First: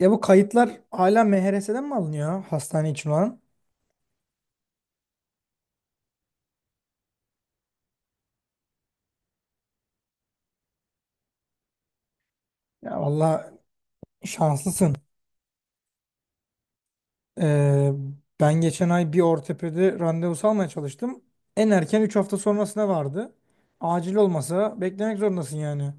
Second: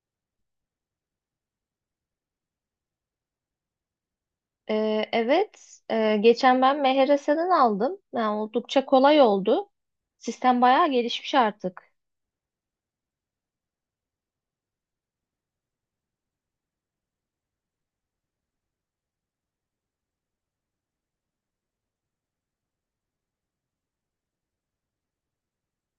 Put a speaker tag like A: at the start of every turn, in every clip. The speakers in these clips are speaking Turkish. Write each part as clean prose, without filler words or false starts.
A: Ya bu kayıtlar hala MHRS'den mi alınıyor ya, hastane için olan?
B: Evet, geçen ben MHRS'den aldım. Yani oldukça kolay oldu. Sistem bayağı gelişmiş artık.
A: Ya valla şanslısın. Ee, Ben geçen ay bir ortopedi randevusu almaya çalıştım. En erken 3 hafta sonrasına vardı. Acil olmasa beklemek zorundasın yani.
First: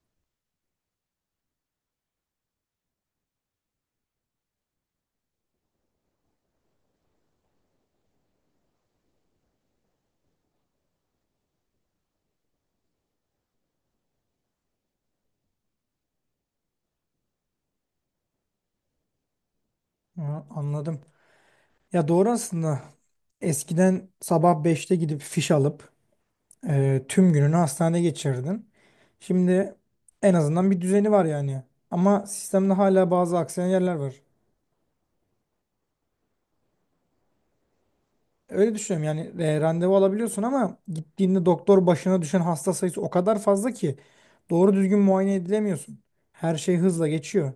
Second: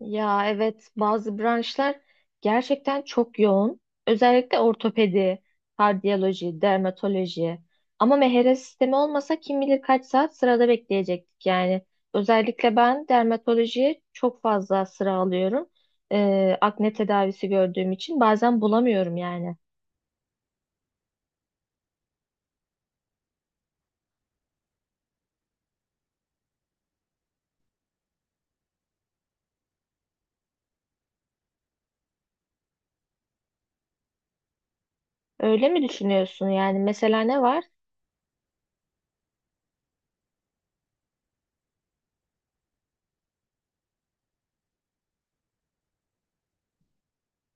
B: Ya evet, bazı branşlar gerçekten çok yoğun. Özellikle ortopedi, kardiyoloji, dermatoloji. Ama MHRS sistemi olmasa kim bilir kaç saat sırada bekleyecektik yani. Özellikle ben dermatolojiye çok fazla sıra alıyorum. Akne tedavisi gördüğüm için bazen bulamıyorum yani.
A: Ha, anladım. Ya doğru aslında. Eskiden sabah 5'te gidip fiş alıp tüm gününü hastanede geçirirdin. Şimdi en azından bir düzeni var yani. Ama sistemde hala bazı aksayan yerler var.
B: Öyle mi düşünüyorsun? Yani mesela ne var?
A: Öyle düşünüyorum yani randevu alabiliyorsun ama gittiğinde doktor başına düşen hasta sayısı o kadar fazla ki doğru düzgün muayene edilemiyorsun. Her şey hızla geçiyor.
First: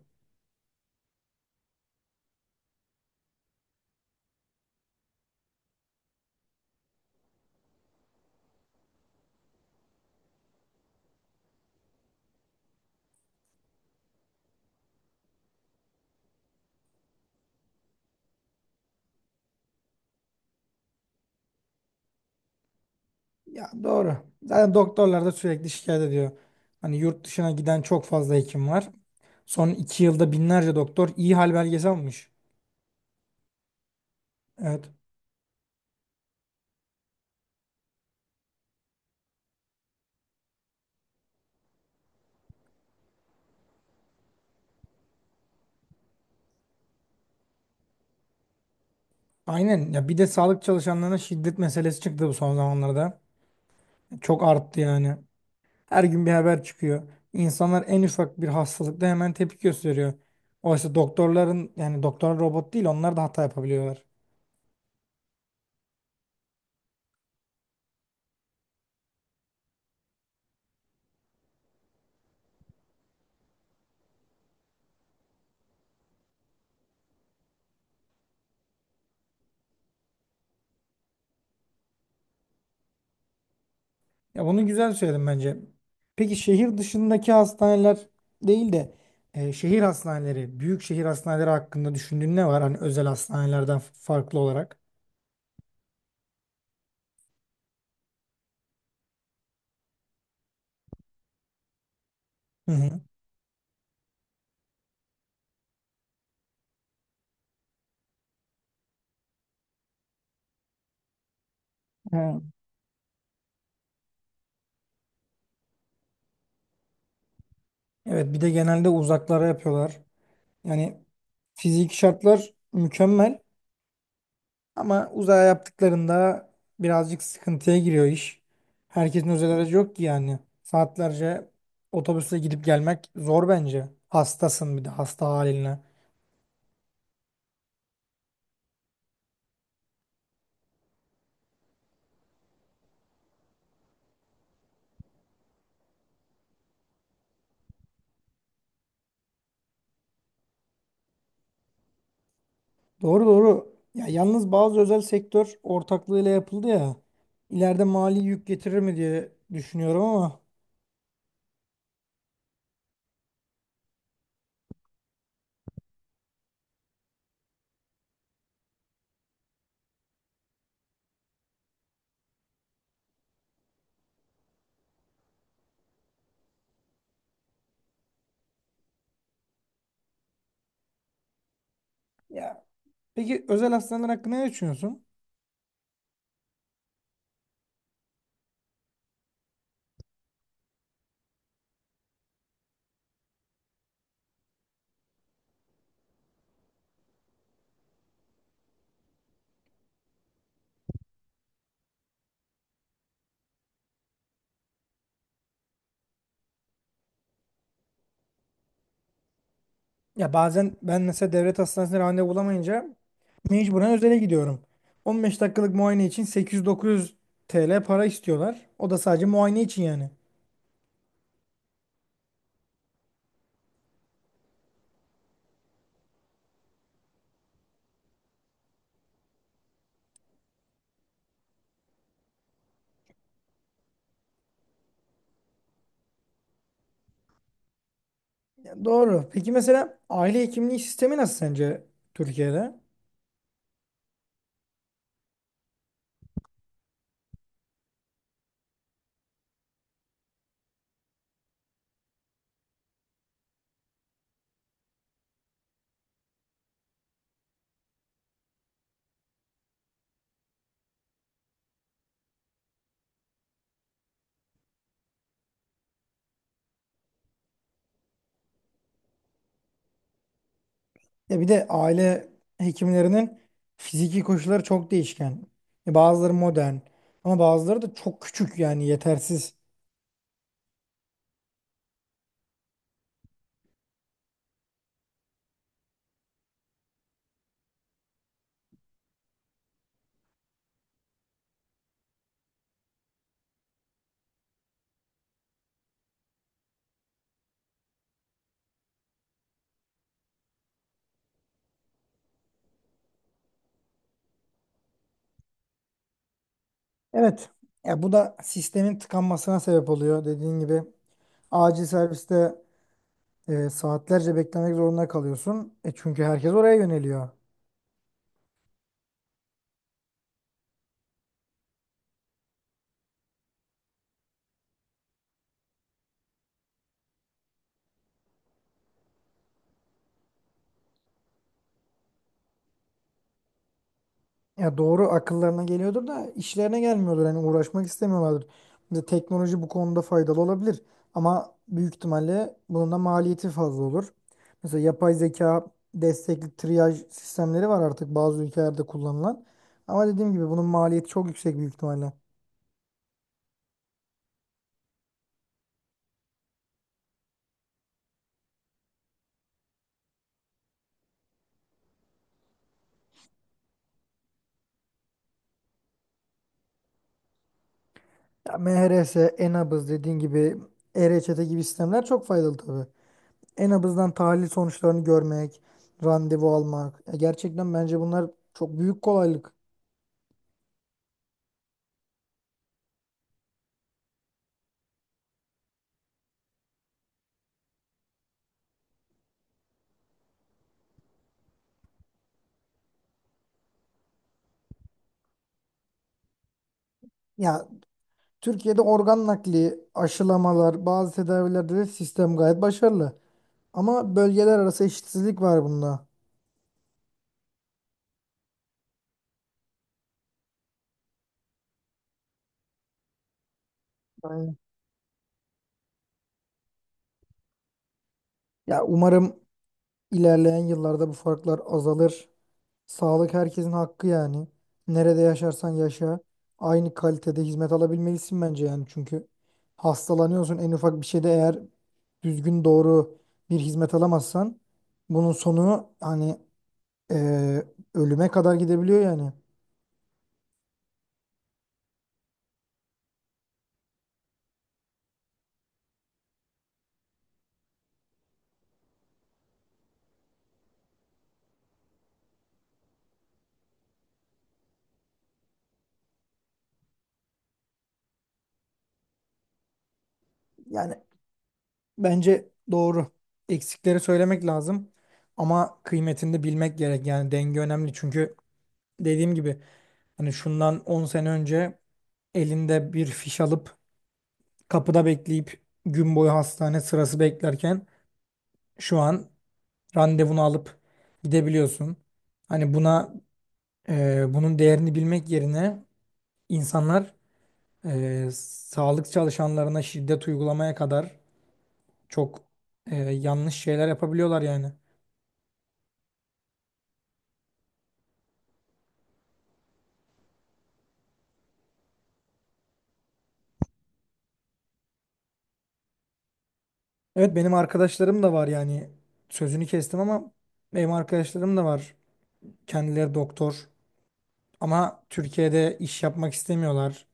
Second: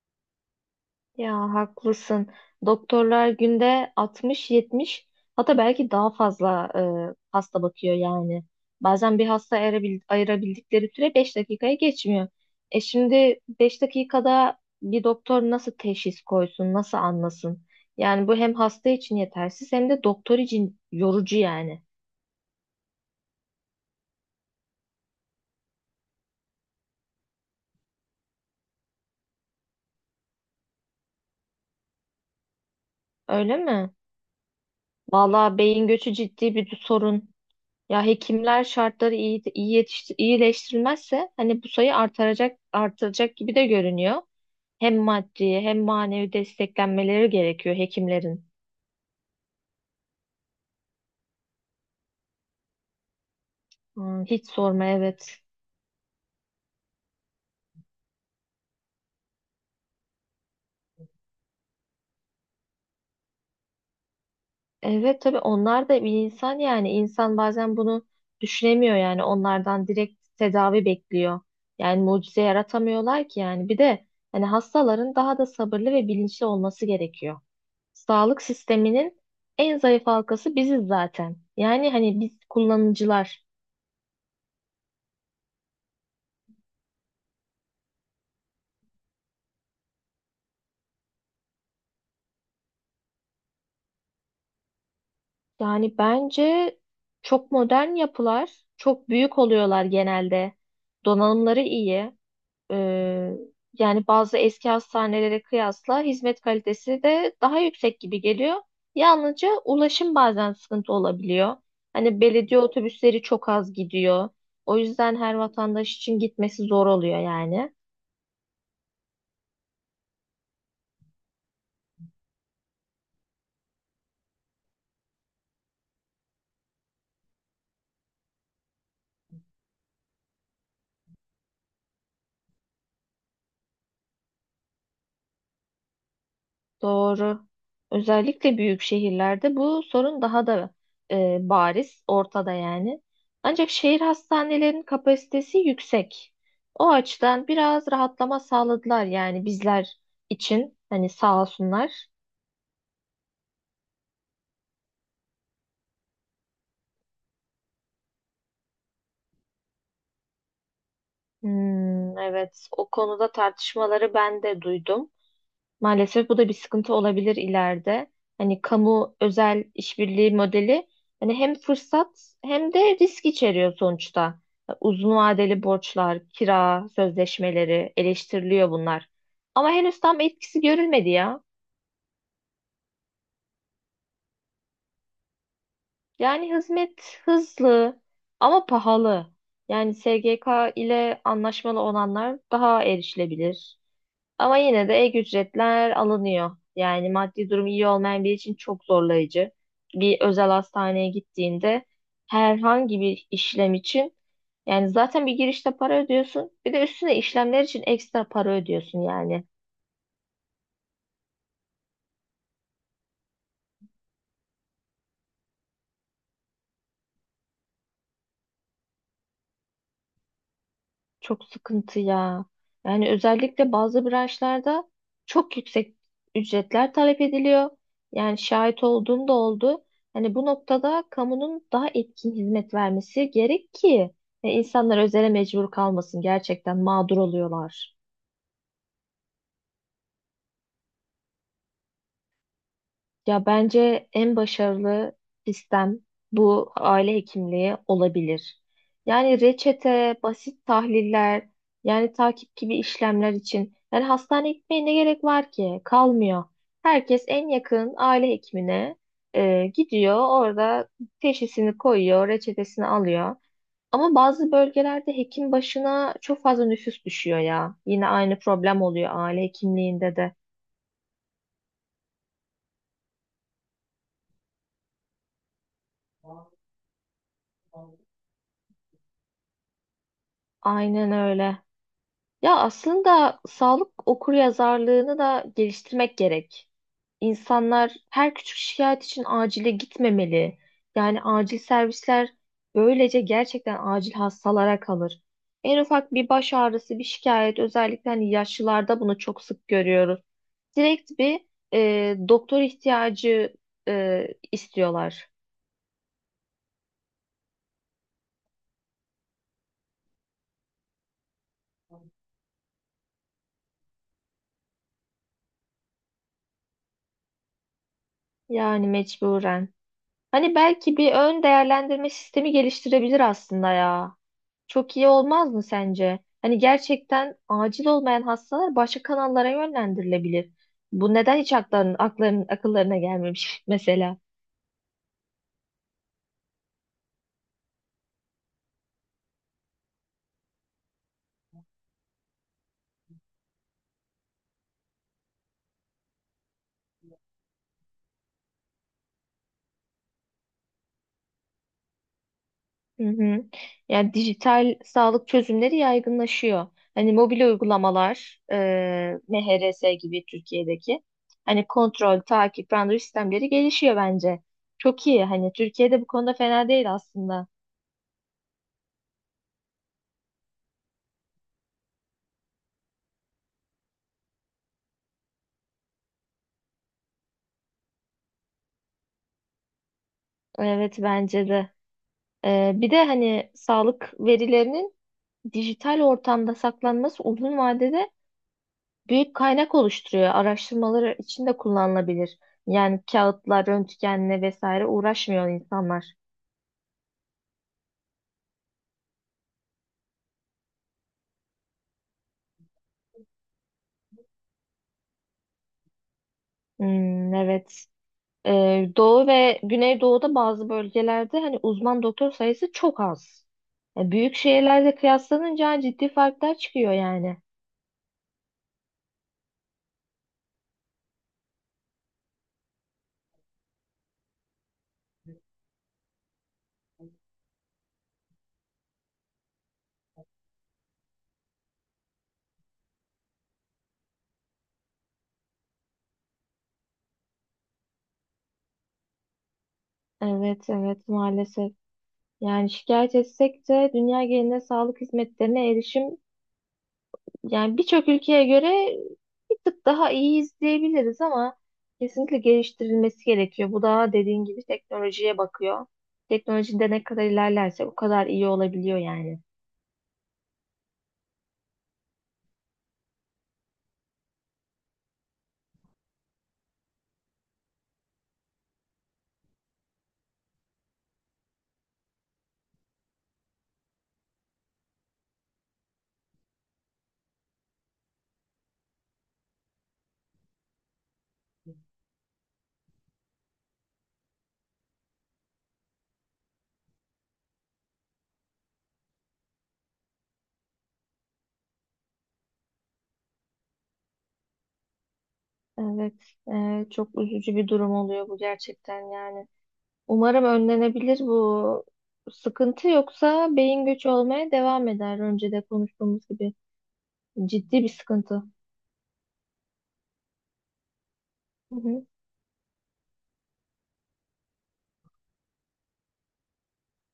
B: Ya haklısın. Doktorlar günde 60-70, hatta belki daha fazla hasta bakıyor yani. Bazen bir hasta ayırabildikleri süre 5 dakikaya geçmiyor. Şimdi 5 dakikada bir doktor nasıl teşhis koysun, nasıl anlasın? Yani bu hem hasta için yetersiz hem de doktor için yorucu yani.
A: Ya doğru. Zaten doktorlar da sürekli şikayet ediyor. Hani yurt dışına giden çok fazla hekim var. Son 2 yılda binlerce doktor iyi hal belgesi almış.
B: Öyle mi?
A: Evet.
B: Vallahi beyin göçü ciddi bir sorun. Ya hekimler şartları iyileştirilmezse hani bu sayı artıracak gibi de görünüyor. Hem maddi hem manevi desteklenmeleri gerekiyor hekimlerin.
A: Aynen. Ya bir de sağlık çalışanlarına şiddet meselesi çıktı bu son zamanlarda. Çok
B: Hiç
A: arttı
B: sorma,
A: yani.
B: evet.
A: Her gün bir haber çıkıyor. İnsanlar en ufak bir hastalıkta hemen tepki gösteriyor. Oysa doktorların yani doktorlar robot değil, onlar da hata yapabiliyorlar.
B: Evet, tabii onlar da bir insan, yani insan bazen bunu düşünemiyor, yani onlardan direkt tedavi bekliyor. Yani mucize yaratamıyorlar ki, yani bir de hani hastaların daha da sabırlı ve bilinçli olması gerekiyor. Sağlık sisteminin en zayıf halkası biziz zaten. Yani hani biz kullanıcılar.
A: Ya bunu güzel söyledim bence. Peki şehir dışındaki hastaneler değil de şehir hastaneleri, büyük şehir hastaneleri hakkında düşündüğün ne var? Hani özel hastanelerden farklı olarak.
B: Yani bence çok modern yapılar, çok büyük oluyorlar genelde. Donanımları iyi.
A: Hı hı.
B: Ee, Yani bazı eski hastanelere kıyasla hizmet kalitesi de daha yüksek gibi geliyor. Yalnızca ulaşım bazen sıkıntı olabiliyor. Hani
A: Ha.
B: belediye otobüsleri çok az gidiyor. O yüzden her vatandaş için gitmesi zor oluyor yani.
A: Evet, bir de genelde uzaklara yapıyorlar. Yani fiziki şartlar mükemmel. Ama uzaya yaptıklarında birazcık sıkıntıya giriyor iş. Herkesin özel aracı yok ki yani. Saatlerce otobüsle gidip gelmek zor bence. Hastasın bir de hasta haline.
B: Doğru. Özellikle büyük şehirlerde bu sorun daha da bariz, ortada yani. Ancak şehir hastanelerinin kapasitesi yüksek. O açıdan biraz rahatlama sağladılar yani bizler için. Hani sağ olsunlar.
A: Doğru, doğru. Ya yalnız bazı özel sektör ortaklığıyla yapıldı ya. İleride mali yük getirir mi diye düşünüyorum ama.
B: Hmm, evet, o konuda tartışmaları ben de duydum. Maalesef bu da bir sıkıntı olabilir ileride. Hani kamu özel işbirliği modeli hani hem fırsat hem de risk içeriyor sonuçta. Uzun vadeli borçlar, kira sözleşmeleri eleştiriliyor bunlar. Ama henüz tam etkisi görülmedi ya.
A: Ya peki özel hastaneler hakkında ne düşünüyorsun?
B: Yani hizmet hızlı ama pahalı. Yani SGK ile anlaşmalı olanlar daha erişilebilir. Ama yine de ek ücretler alınıyor. Yani maddi durum iyi olmayan biri için çok zorlayıcı. Bir özel hastaneye gittiğinde herhangi bir işlem için yani zaten bir girişte para ödüyorsun. Bir de üstüne işlemler için ekstra para ödüyorsun yani.
A: Ya bazen ben mesela devlet hastanesine randevu bulamayınca mecburen özele gidiyorum. 15 dakikalık muayene için 800-900 TL para istiyorlar. O da sadece muayene için yani.
B: Çok sıkıntı ya. Yani özellikle bazı branşlarda çok yüksek ücretler talep ediliyor. Yani şahit olduğum da oldu. Hani bu noktada kamunun daha etkin hizmet vermesi gerek ki insanlar özele mecbur kalmasın. Gerçekten mağdur oluyorlar.
A: Ya doğru. Peki mesela aile hekimliği sistemi nasıl sence Türkiye'de?
B: Ya bence en başarılı sistem bu aile hekimliği olabilir. Yani reçete, basit tahliller, yani takip gibi işlemler için. Yani hastaneye gitmeye ne gerek var ki? Kalmıyor. Herkes en yakın aile hekimine gidiyor. Orada teşhisini koyuyor, reçetesini alıyor. Ama bazı bölgelerde hekim başına çok fazla nüfus düşüyor ya. Yine aynı problem oluyor aile hekimliğinde de.
A: Ya bir de aile hekimlerinin fiziki koşulları çok değişken. Ya bazıları modern ama bazıları da çok küçük yani yetersiz.
B: Aynen öyle. Ya aslında sağlık okuryazarlığını da geliştirmek gerek. İnsanlar her küçük şikayet için acile gitmemeli. Yani acil servisler böylece gerçekten acil hastalara kalır. En ufak bir baş ağrısı, bir şikayet, özellikle hani yaşlılarda bunu çok sık görüyoruz. Direkt bir doktor ihtiyacı e, istiyorlar.
A: Evet. Ya bu da sistemin tıkanmasına sebep oluyor. Dediğin gibi acil serviste saatlerce beklemek zorunda kalıyorsun. Çünkü herkes oraya yöneliyor.
B: Yani mecburen. Hani belki bir ön değerlendirme sistemi geliştirebilir aslında ya. Çok iyi olmaz mı sence? Hani gerçekten acil olmayan hastalar başka kanallara yönlendirilebilir. Bu neden hiç akıllarına gelmemiş mesela?
A: Ya doğru, akıllarına geliyordur da işlerine gelmiyordur. Hani uğraşmak istemiyorlardır. Şimdi teknoloji bu konuda faydalı olabilir. Ama büyük ihtimalle bunun da maliyeti fazla olur. Mesela yapay zeka destekli triyaj sistemleri var artık, bazı ülkelerde kullanılan. Ama dediğim gibi bunun maliyeti çok yüksek büyük ihtimalle.
B: Hı hı. Yani dijital sağlık çözümleri yaygınlaşıyor. Hani mobil uygulamalar, MHRS gibi Türkiye'deki hani kontrol, takip, randevu sistemleri gelişiyor bence. Çok iyi. Hani Türkiye'de bu konuda fena değil aslında.
A: Ya MHRS, Enabız dediğin gibi e-reçete gibi sistemler çok faydalı tabii. Enabız'dan tahlil sonuçlarını görmek, randevu almak. Ya gerçekten bence bunlar çok büyük kolaylık.
B: Evet, bence de. Bir de hani sağlık verilerinin dijital ortamda saklanması uzun vadede büyük kaynak oluşturuyor. Araştırmaları için de kullanılabilir. Yani kağıtlar, röntgenle vesaire uğraşmıyor insanlar.
A: Ya Türkiye'de organ nakli, aşılamalar, bazı tedavilerde de sistem gayet başarılı. Ama bölgeler arası eşitsizlik var bunda.
B: Hmm, evet. Doğu ve Güneydoğu'da bazı bölgelerde hani uzman doktor sayısı çok az. Büyük
A: Aynen.
B: şehirlerle kıyaslanınca ciddi farklar çıkıyor yani.
A: Ya umarım ilerleyen yıllarda bu farklar azalır. Sağlık herkesin hakkı yani. Nerede yaşarsan yaşa, aynı kalitede hizmet alabilmelisin bence yani. Çünkü hastalanıyorsun en ufak bir şeyde, eğer düzgün doğru bir hizmet alamazsan bunun sonu hani eee, ölüme kadar gidebiliyor yani.
B: Evet, evet, maalesef. Yani şikayet etsek de dünya genelinde sağlık hizmetlerine erişim, yani birçok ülkeye göre bir tık daha iyi izleyebiliriz, ama kesinlikle geliştirilmesi gerekiyor. Bu da dediğin gibi teknolojiye bakıyor. Teknolojide ne kadar ilerlerse o kadar iyi olabiliyor yani.
A: Yani bence doğru. Eksikleri söylemek lazım ama kıymetini de bilmek gerek. Yani denge önemli, çünkü dediğim gibi hani şundan 10 sene önce elinde bir fiş alıp kapıda bekleyip gün boyu hastane sırası beklerken şu an randevunu alıp gidebiliyorsun. Hani buna bunun değerini bilmek yerine insanlar e, sağlık çalışanlarına şiddet uygulamaya kadar çok yanlış şeyler yapabiliyorlar yani.
B: Evet, çok üzücü bir durum oluyor bu gerçekten yani. Umarım önlenebilir bu sıkıntı, yoksa beyin göçü olmaya devam eder. Önce de konuştuğumuz gibi
A: Evet, benim
B: ciddi bir
A: arkadaşlarım da
B: sıkıntı.
A: var yani, sözünü kestim ama benim arkadaşlarım da
B: Hı
A: var.
B: hı,
A: Kendileri doktor ama Türkiye'de iş yapmak istemiyorlar.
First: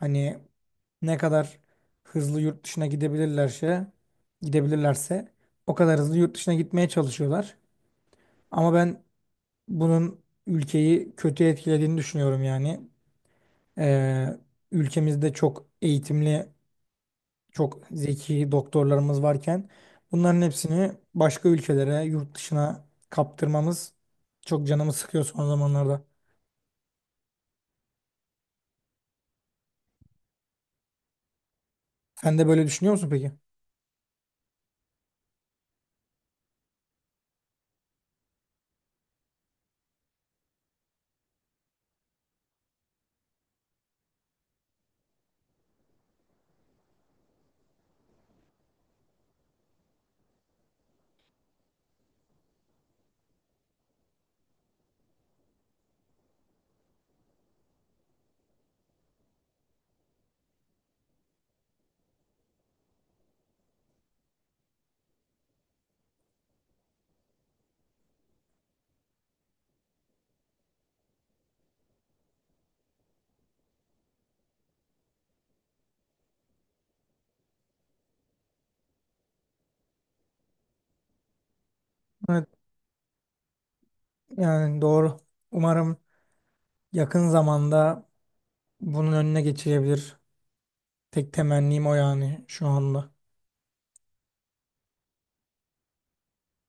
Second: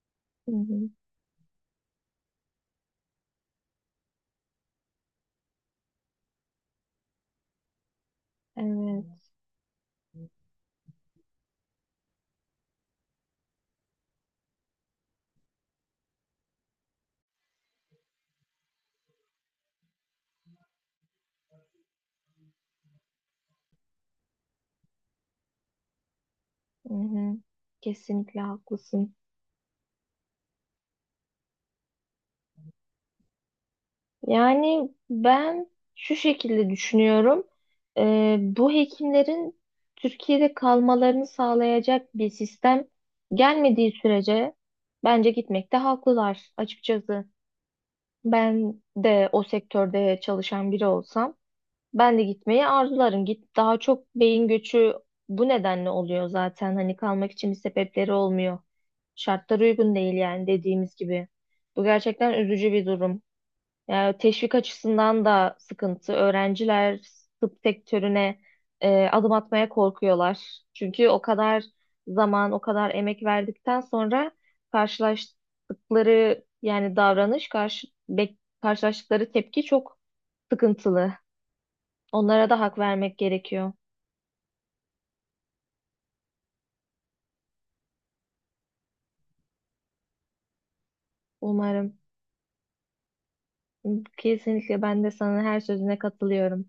A: Hani
B: hı hı.
A: ne kadar hızlı yurt dışına gidebilirlerse gidebilirlerse o kadar hızlı yurt dışına gitmeye çalışıyorlar. Ama ben
B: Evet,
A: bunun ülkeyi kötü etkilediğini düşünüyorum yani. Ee, Ülkemizde çok eğitimli çok zeki doktorlarımız varken bunların hepsini başka ülkelere, yurt dışına kaptırmamız çok canımı sıkıyor son zamanlarda.
B: hı hı. Kesinlikle haklısın.
A: Sen de böyle düşünüyor musun peki?
B: Yani ben şu şekilde düşünüyorum. Bu hekimlerin Türkiye'de kalmalarını sağlayacak bir sistem gelmediği sürece bence gitmekte haklılar açıkçası. Ben de o sektörde çalışan biri olsam ben de gitmeyi arzularım. Daha çok beyin göçü bu nedenle oluyor zaten. Hani kalmak için bir sebepleri olmuyor. Şartlar uygun değil yani dediğimiz gibi. Bu gerçekten üzücü bir durum. Yani teşvik açısından da sıkıntı. Öğrenciler tıp sektörüne adım atmaya korkuyorlar. Çünkü o kadar zaman, o kadar emek verdikten sonra karşılaştıkları yani davranış, karşı, bek- karşılaştıkları tepki çok sıkıntılı.
A: Evet,
B: Onlara da hak vermek gerekiyor.
A: yani doğru. Umarım yakın zamanda bunun önüne geçilebilir. Tek temennim o
B: Umarım.
A: yani şu anda.
B: Kesinlikle ben de sana her sözüne katılıyorum.